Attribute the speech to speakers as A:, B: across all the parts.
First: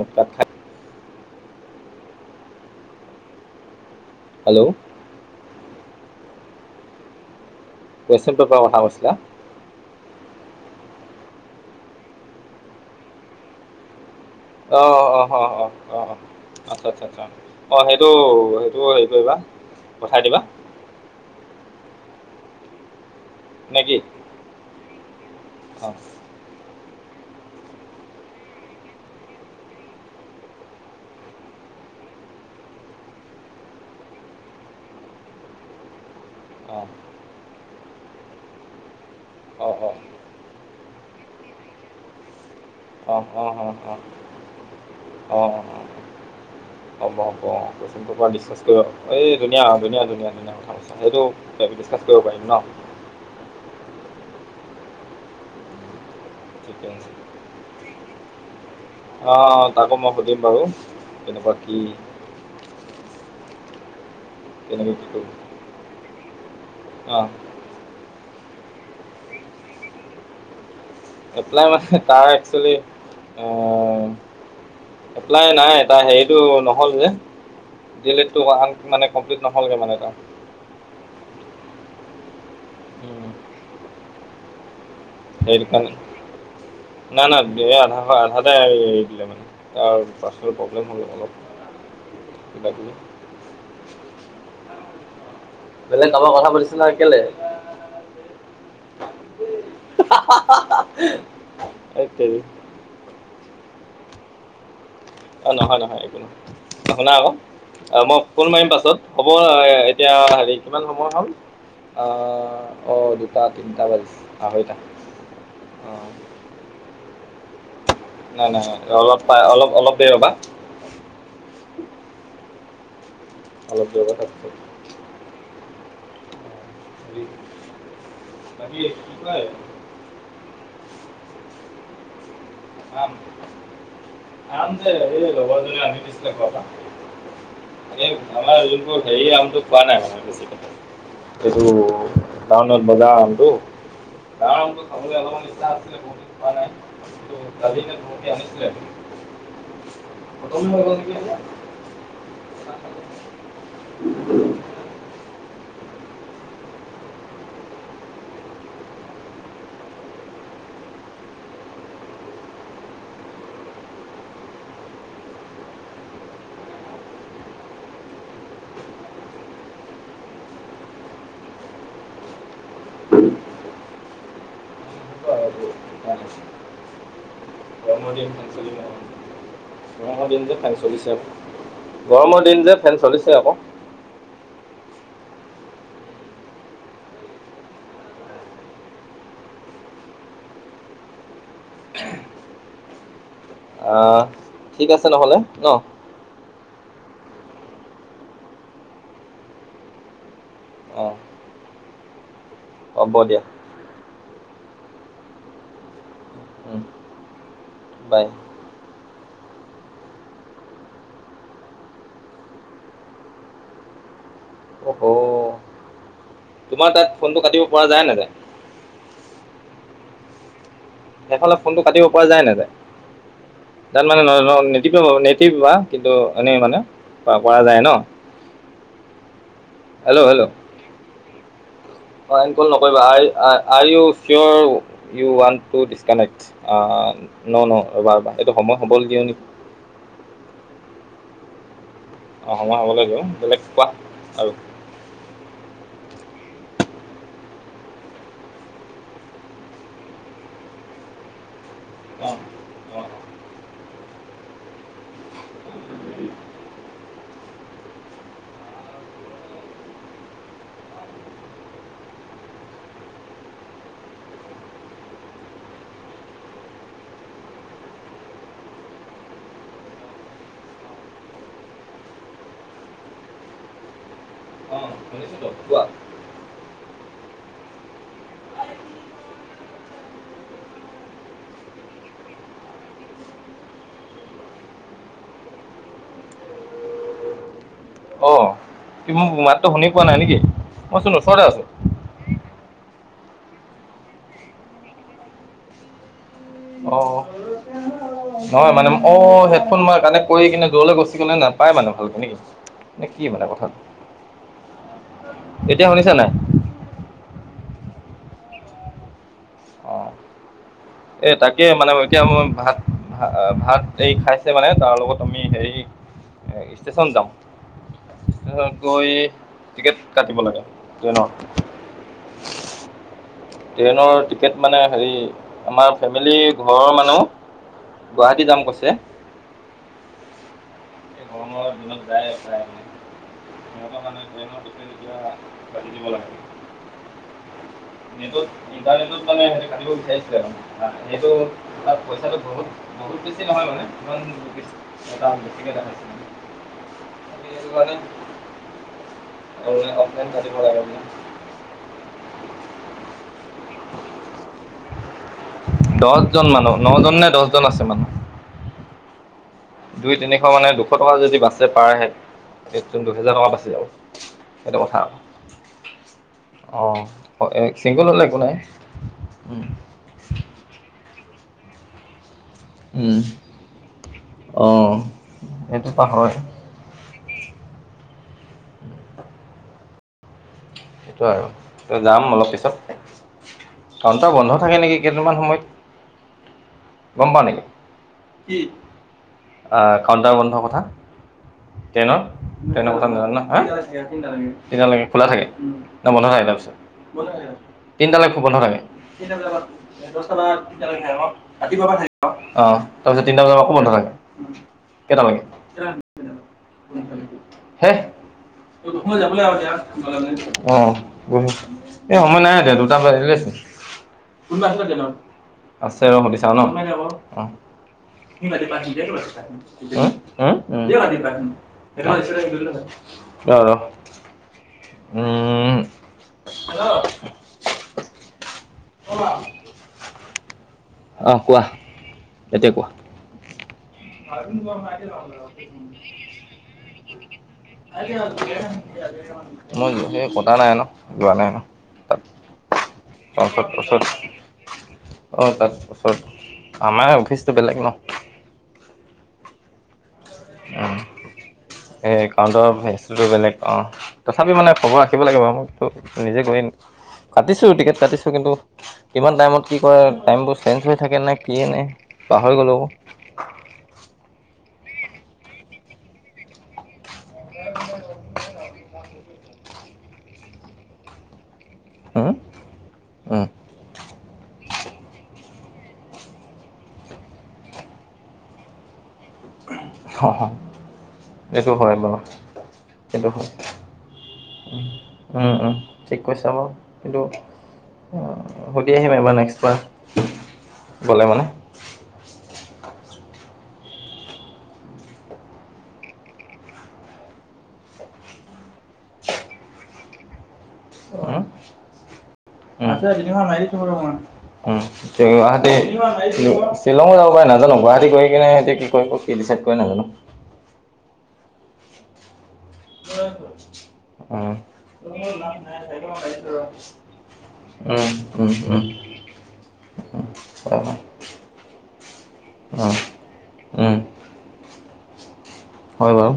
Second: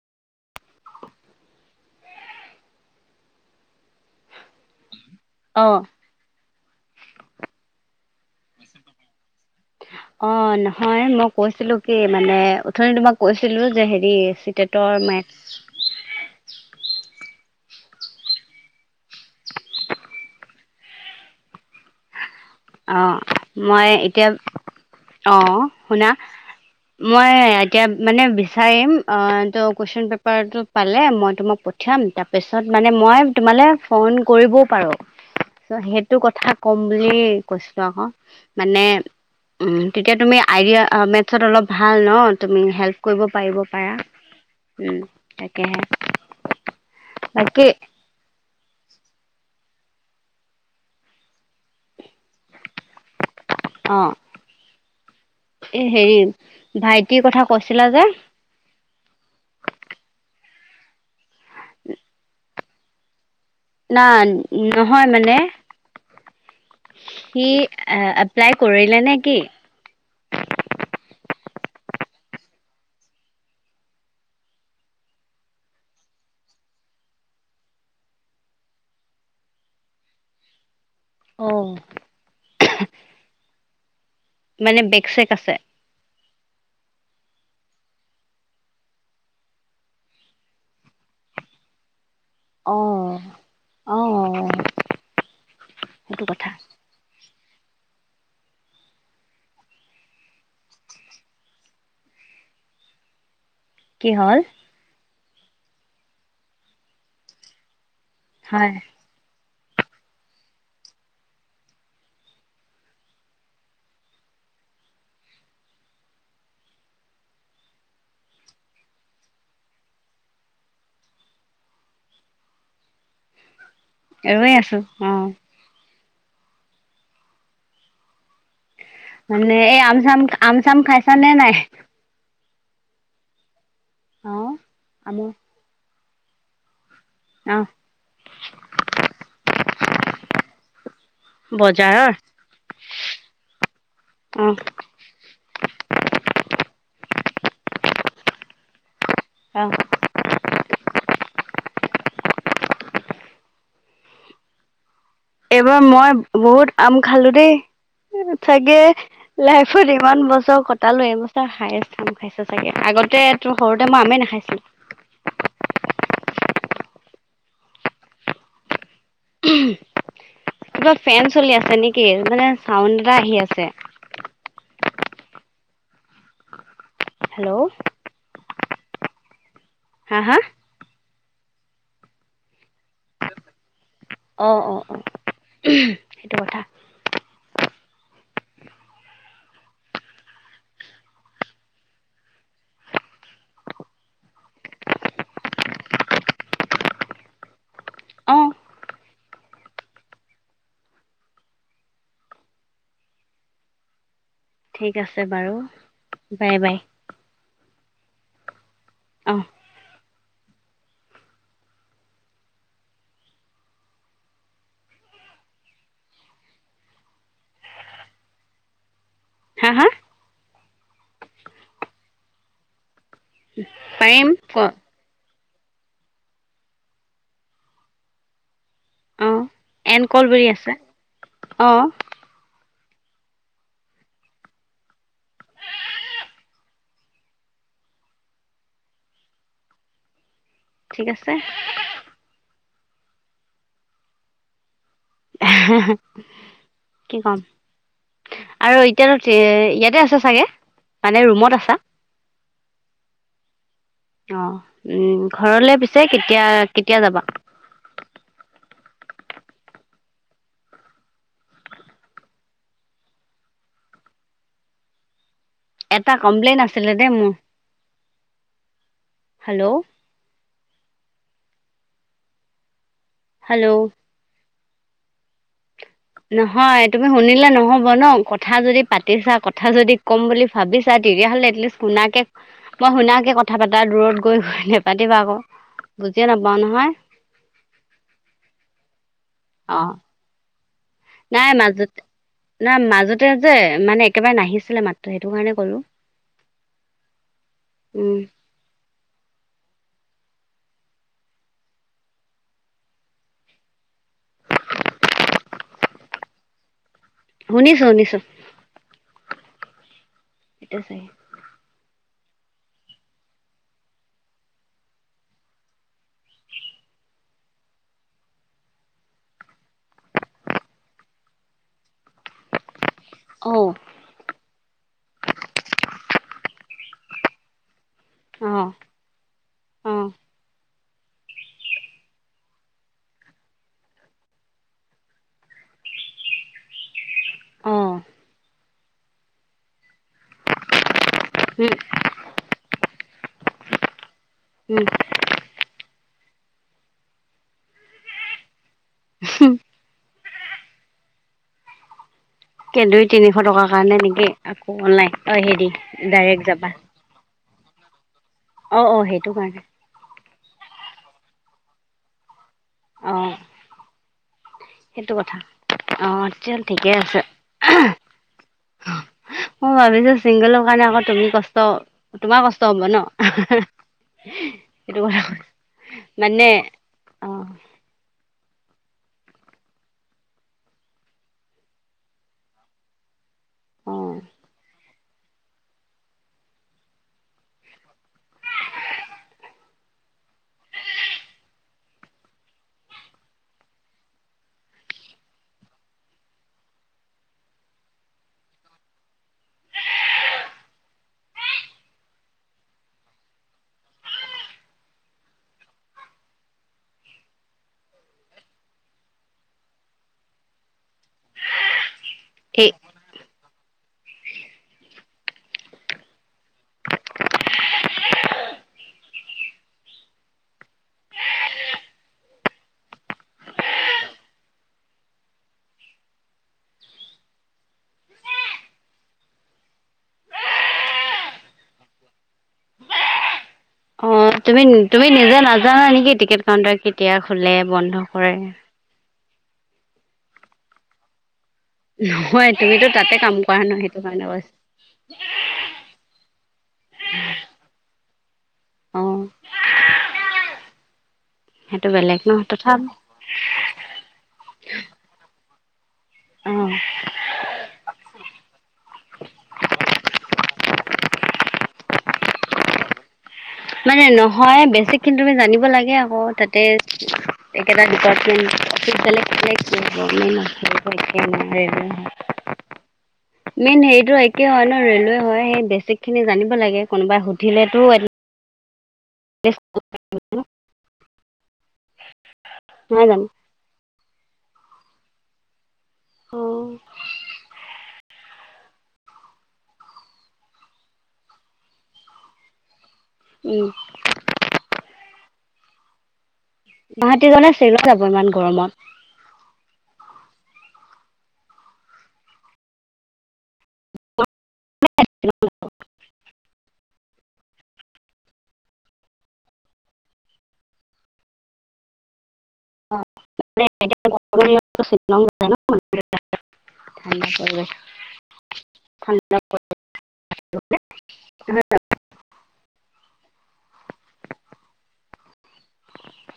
A: উম, ক'ত খাল হেল্ল'।
B: অ'।
A: কুৱেশ্যন পেপাৰৰ কথা কৈছিলা।
B: অ', নহয় মই কৈছিলো কি মানে উথনি তোমাক কৈছিলো যে হেৰি।
A: অ',
B: চিটেটৰ
A: অ', অ',
B: মেথছ
A: অ', হ' অ', অ'। আচ্ছা, আচ্ছা, অ', সেইটো সেইটো হেৰি কৰিবা পঠাই দিবা।
B: অ',
A: নে
B: মই
A: কি
B: এতিয়া অ', শুনা মই এতিয়া মানে বিচাৰিম অ', ত' কোৱেশ্যন পেপাৰটো পালে মই তোমাক পঠ পঠিয়াম তাৰপিছত মানে মই তোমালে ফোন কৰিবও পাৰোঁ চ' সেইটো কথা কম
A: অ',
B: বুলি কৈছিলো আকৌ মানে
A: অ', অ', অ',
B: উম, তেতিয়া তুমি আইডিয়া অ', মেথড অলপ ভাল ন' তুমি হেল্প কৰিব
A: অ', অ',
B: পাৰিব
A: অ',
B: পাৰা। উম,
A: অ',
B: তাকেহে
A: অ', হ'ব হ'ব
B: বাকী
A: [unintelligible] ডিছকাছ কৰিব এই ধুনীয়া ধুনীয়া-ধুনীয়া ধুনীয়া কথা কৈছা সেইটো ডিছকাছ কৰিব পাৰিম ন'।
B: অ', এ হেৰি
A: ঠিকে আছে
B: ভাইটিৰ কথা কৈছিলা যে।
A: অ', তাকো মই সুধিম বাৰু কেনেকুৱা কি
B: নাই
A: কেনেকৈ কি
B: নহয়
A: কৰিম
B: মানে।
A: অ'।
B: সি এ-এপ্লাই কৰিলে নে কি?
A: এপ্লাই মানে তাৰ এক্সুয়েলি অহ এপ্লাই নাই তাৰ হেৰিটো ন'হল যে। দি এল এডটো হোৱা হ'ল মানে কমপ্লিট নহ'লগে মানে তাৰ।
B: অ', মানে বেক চেক আছে।
A: [unintelligible] না, না ডেৰ আধা আধাতে এৰি দিলে মানে তাৰ পাৰ্চনেল প্ৰব্লেম হ'ল অলপ। [inaudible]
B: অ', অ'।
A: বেলেগ কাৰোবাক কথা পাতিছিলা কেলে? হেট টেৰী।
B: কি হ'ল?
A: অ, নহয় নহয় একো নহয়। শুনা আকৌ, মই ফোন মাৰিম
B: হয়
A: পাছত। হ'ব এতিয়া হেৰি, কিমান সময় হ'ল? আহ অ' দুটা, তিনিটা বাজিছে আঢ়ৈটা। অ', নাই নাই, অলপ পাই অলপ, অলপ দেৰি ৰ'বা। অলপ ৰ'বা
B: ৰৈ আছো
A: তাৰপিছত,
B: অ
A: অ' হেৰি
B: মানে, এই আম-চাম, আম-চাম খাইছা নে নাই?
A: আম,
B: অ
A: আম যে, এই লগৰ এজনীয়ে আনি দিছিলে ঘৰৰ পৰা।
B: অ,
A: এই আমাৰ যোনবোৰ হেৰি আমটো পোৱা নাই মানে [unintelligible] এইটো
B: বজাৰৰ
A: টাউনত বজাৰ আমটো।
B: অ
A: খাবলৈ অলপমান ইচ্ছা আছিলে, বহুদিন খোৱা নাই। কালি নে পৰহি আনিছিলেটো।
B: অ,
A: [unintelligible]
B: এইবাৰ মই বহুত আম খালো দেই। এই চাগে, লাইফত ইমান বছৰ কটালো এইবছৰ হায়েছ আম খাই। খাইছোঁ চাগে। আগতে তোৰ সৰুতে মই আমে নাখাইছিলো। কিবা ফেন চলি আছে নেকি? মানে চাউণ্ড এটা আহি আছে।
A: [inaudible]
B: হেল্ল',
A: গৰমৰ দিন ফেন চলিবৈ
B: হা
A: গৰমৰ
B: হা
A: দিন যে ফেন চলিছে আকৌ, গৰমৰ দিন যে ফেন চলিছে আকৌ।
B: অ', অ', অ', সেইটো কথা।
A: অ ঠিক আছে ন'হলে ন?
B: অ,
A: হ'ব দিয়া।
B: ঠিক আছে বাৰু বাই বাই।
A: বাই।
B: অ।
A: অ হ তোমাৰ তাত ফোনটো কাটিব পৰা যায় নে নাযায়?
B: হা? হা?
A: সেইফালে ফোনটো কাটিব পৰা যায় নে নাযায়?
B: পাৰিম ক
A: তাৰমানে [unintelligible] কিন্তু নিটিপিবা, কিন্তু এনে মানে, অ পৰা যায় ন?
B: অ, এণ্ড কল
A: হেল্ল'
B: বুলি আছে। অ
A: অ এণ্ড কল নকৰিবা are you sure you want to disconnect. অ, অ ন-ন ৰবা-ৰবা এইটো সময় হ'বলে দিয়া নেকি?
B: ঠিক আছে।
A: অ সময় হ'ব লাগিব। বেলেগ কোৱা আৰু
B: কি কম? আৰু এতিয়াটো এ- ইয়াতে আছে ছাগে? মানে ৰুমত আছা?
A: [unintelligible]
B: অ, উম ঘৰলে পিছে কেতিয়া-কেতিয়া যাবা? এটা কমপ্লেইন আছিলে দেই মো, হেল্ল'। হেল্ল'।
A: অ, শুনিছো ত কোৱা?
B: নহয়, তুমি শুনিলে নহ'ব ন, কথা যদি পাতিছা, কথা যদি ক'ম বুলি ভাবিছা, তেতিয়াহ'লে এট লিষ্ট শুনাকে মই শুনাকে কথা পাতা, দূৰত গৈ নেপাতিবা আক। বুজিয়ে নাপাও নহয়।
A: অ, তুমি মোৰ মাতটো শুনি
B: অ',
A: পোৱা নাই নেকি? মইচোন ওচৰতে
B: নাই
A: আছোঁ
B: মাজতে নাই মাজতে যে, মানে একেবাৰে নাহিছিলে মাতটো সেইটো কাৰণে কলো।
A: অ
B: উম,
A: [unintelligible] নহয় মানে, অ হেডফোন মই কানেক্ট কৰি কিনে দূৰলৈ গুচি গ'লে নাপায় মানে ভালকে নেকি? নে কি মানে কথাটো? এতিয়া শুনিছা নাই?
B: শুনিছো শুনিছো।
A: অ।
B: এইটো চাই
A: এ তাকে মানে এতিয়া মই ভাত আ ভাত এই খাইছে মানে তাৰ লগত আমি হেৰি এ ষ্টেচন যাম। ষ্টেচনত গৈ টিকেট কাটিব লাগে ট্ৰেইনৰ।
B: অ',
A: ট্ৰেইনৰ টিকেট মানে হেৰি আমাৰ ফেমিলীৰ ঘৰৰ মানুহ গুৱাহাটী যাম
B: অ',
A: কৈছে।
B: অ',
A: অ ট্ৰেইনত যায় প্ৰায় মানে। ঘৰৰ পৰা মানুহে ট্ৰেইনত উঠি নোপোৱা, কাটি দিব‌ লাগে।
B: অ',
A: নেটত ইণ্টাৰনেটত মানে সেইটো কাটিব বিচাৰিছিলে মানে সেইটো
B: হুহ।
A: তাত পইছাটো বহুত বহুত বেছি নহয় মানে, ইমান বেছি এটা বেছিকে দেখাইছে মানে। সেইটো কাৰণে মো
B: উম,
A: অনলাইন অফলাইন কাটিব লাগে বোলে।
B: কেন্দই তিনিশ টকাৰ কাৰণে নেকি আকৌ অনলাইন, অ হেৰি,
A: দহজন
B: ডাইৰেক্ট
A: মানুহ
B: যাবা?
A: নজন নে দহজন আছে মানুহ।
B: অ অ সেইটো কাৰণে।
A: দুই তিনিশ মানে দুশ টকা যদি বাচে পাৰ আহে, তে
B: অ
A: দুহেজাৰ টকা বাচি যাব। সেইটো কথা
B: অ তেতিয়াহ'লে
A: অ।
B: ঠিকে আছে
A: অ এ চিংগুল হ'লে একো নাই।
B: মই ভাবিছো চিংগুলৰ কাৰণে আক তুমি কষ্ট তোমাৰ কষ্ট হ'ব ন,
A: অঁ
B: সেইটো কথা ক,
A: সেইটো পাহৰে
B: মানে অ।
A: সেইটোয়ে আৰু ত যাম অলপ পিছত
B: অ
A: কাউণ্টাৰ বন্ধ থাকে নেকি কেইদিনমান সময়ত গম পাও নেকি? কি? আ কাউণ্টাৰ বন্ধৰ কথা। ট্ৰেইনৰ টেইনৰ কথা নাজানো ন, অ তিনটা লেকে খোলা থাকে। না বন্ধ থাকে তাৰপিছত, তিনিটালেকে খু বন্ধ থাকে। দছটা পা তিনটা লৈকে থাকে ক ৰাতিপুৱা পা থাকে ক, অ তাৰপিছত তিনটা বজাত আকৌ বন্ধ থাকে। কেইটালেকে [unintelligible] হেহ, মই যাবলৈ হ'ল এতিয়া [unintelligible] অ গ এ সময় নাই
B: এই
A: এতিয়া দুটা বজিলেচুন। কোনবা আহিব ট্ৰেইনত। আছে ৰ সুধিছা ন অ। [unintelligible] উম উম, ৰ ৰ উম [unintelligible] অহ কোৱা এতিয়া কোৱা।
B: অঁ
A: আমি
B: তুমি
A: গম নাই
B: তুমি
A: দিওঁ আৰু
B: নিজে নাজানা নেকি টিকেট কাউণ্টাৰ কেতিয়া খোলে বন্ধ
A: আজি
B: কৰে।
A: মই হে কতা নাই ন যোৱা নাই ন। তাত
B: নহয় তুমিতো তাতে কাম কৰা নহয় সেইটো কাৰণে কৈছোঁ।
A: অ তাৰপাছত আমাৰ অফিচটো বেলেগ ন।
B: অ [unintelligible]
A: অহ
B: সেইটো বেলেগ
A: এই
B: ন
A: কাউন্টাৰ
B: তথাপি
A: [unintelligible] তুৰটো বেলেগ অঁ, তথাপি মানে খবৰ ৰাখিব লাগে বাৰু মোকতো নিজে
B: অ
A: [unintelligible] কাটিছো টিকেট কাটিছো কিন্তু কিমান টাইমত কি কৰে টাইমবোৰ চেঞ্জ হৈ থাকে নে কিয়ে নে পাহৰি গ'লো আক।
B: মানে নহয় বেছিকখিনি তুমি জানিব লাগে আকৌ তাতে একেটা ডিপাৰ্টমেণ্ট, বেলেগ বেলেগ [unintelligible] [unintelligible]
A: উম উম
B: মেইন হেৰিটো একে হয় ন ৰেলৱে হয় সেই বেছিক খিনি জানিব লাগে কোনোবাই সুধিলেতো এত
A: অ এইটো হয় বাৰু
B: নহয় জানো
A: সেইটো হয়। উম উম ঠিক
B: অ
A: কৈছা বাৰু কিন্তু উ সুধি আহিম এইবাৰ নেক্সট বাৰ গ'লে মানে।
B: উম। ভাতিবেলা [unintelligible] ইমান গৰমত।
A: হুম [unintelligible] [unintelligible] গুৱাহাটী শ্বিলঙো যাব পাৰে নাজানো গুৱাহাটী গৈ কিনে সতে কি ক কি ডিচাইড কৰে নাজানো। উম
B: মানে শ্বিলং যায় ন
A: [unintelligible]
B: ঠাণ্ডা পৰিৱেশ
A: উম উম উম‌‌।
B: [unintelligible]
A: উম। উম, হয় বাৰু।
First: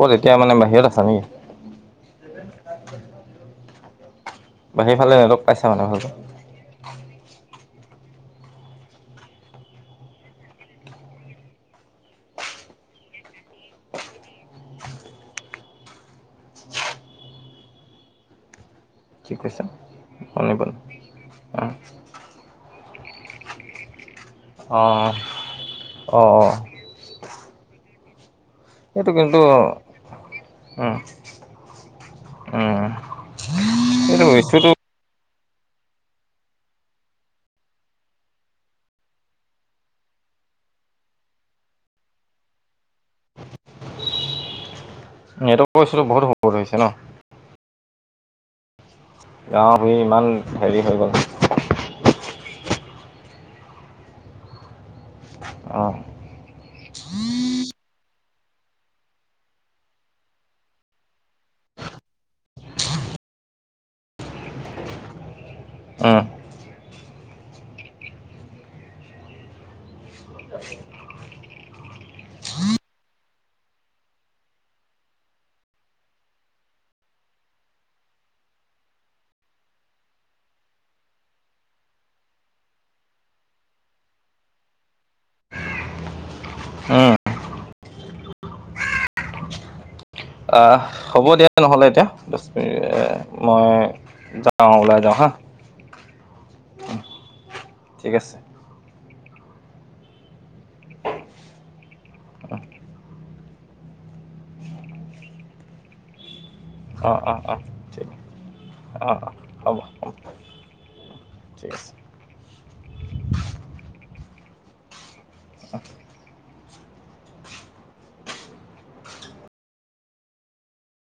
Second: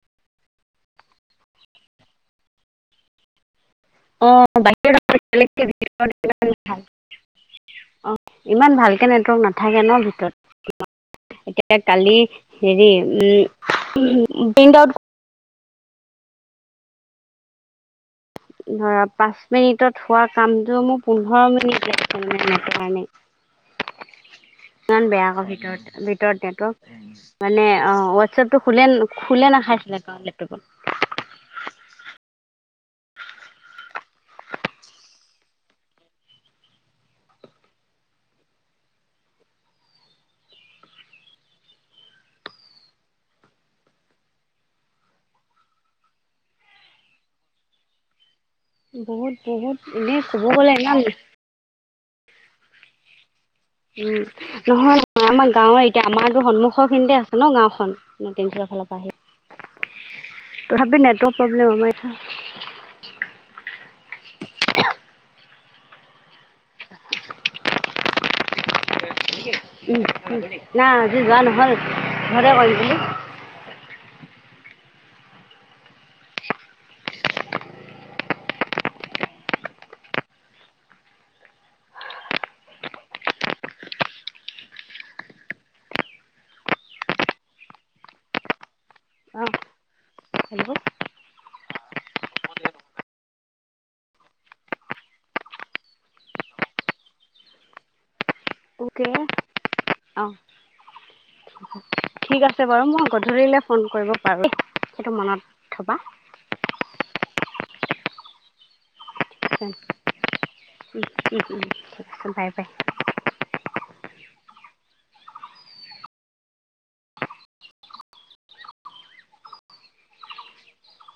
A: ক'ত এতিয়া মানে বাহিৰত আছা নেকি? [unintelligible]
B: অ বাহিৰ
A: ফালে নেটৱৰ্ক পাইছা মানে
B: [unintelligible]
A: [unintelligible]
B: অ ইমান ভালকে নেটৱৰ্ক নাথাকে ন ভিতৰত। এতিয়া কালি হেৰি উম প্ৰিন্ট আউট ধৰা
A: কি
B: পাঁচ
A: কৈছা?
B: মিনিটত হোৱা
A: শুনি পোৱা
B: কামটো
A: নাই।
B: মোৰ পোন্ধৰ
A: অ',
B: মিনিট লাগে। তাৰমানে নেটৰ কাৰণে। ইমান
A: অ',
B: বেয়া আকৌ ভিতৰত ভিতৰত
A: অ',
B: নেটৱৰ্ক মানে অ হোৱাটছএপটো খোলে
A: এইটো কিন্তু
B: খোলে নাখাইছিলে ত লেপটপত।
A: উম, উম এইটো বস্তুটো নেটৱৰ্কৰ ইচ্যুটো [unintelligible] বহুত [unintelligible] হৈছে ন?
B: বহুত
A: গাঁও
B: বহুত
A: ভূঁই
B: এনেই
A: ইমান
B: ক'ব গলে
A: হেৰি হৈ
B: ইমান
A: গ'ল।
B: উম নহয় নহয় আমাৰ গাঁৱৰ
A: অ',
B: এতিয়া আমাৰতো সন্মুখৰ খিনিতে আছে ন গাঁওখন, [unintelligible] ফালৰ পৰা আহি। তথাপিও নেটৱৰ্ক প্ৰব্লেম আমাৰ
A: অ।
B: [inaudible] উম না আজি যোৱা নহ'ল ঘৰতে কৰিম বুলি।
A: উম।
B: অ হেল্ল'
A: আহ হ'ব দিয়া নহ'লে এতিয়া দছ মিনিট মই যাও ওলাই যাওঁ হা, ঠিক আছে।
B: ওকে। ঠিক আছে বাৰু মই গধূলিলে ফোন কৰিব পাৰো, সেইটো মনত থবা।
A: অ অ অহ ঠিক। অ অ হ'ব হ'ব ঠিক আছে।
B: Bye bye.
A: [unintelligible]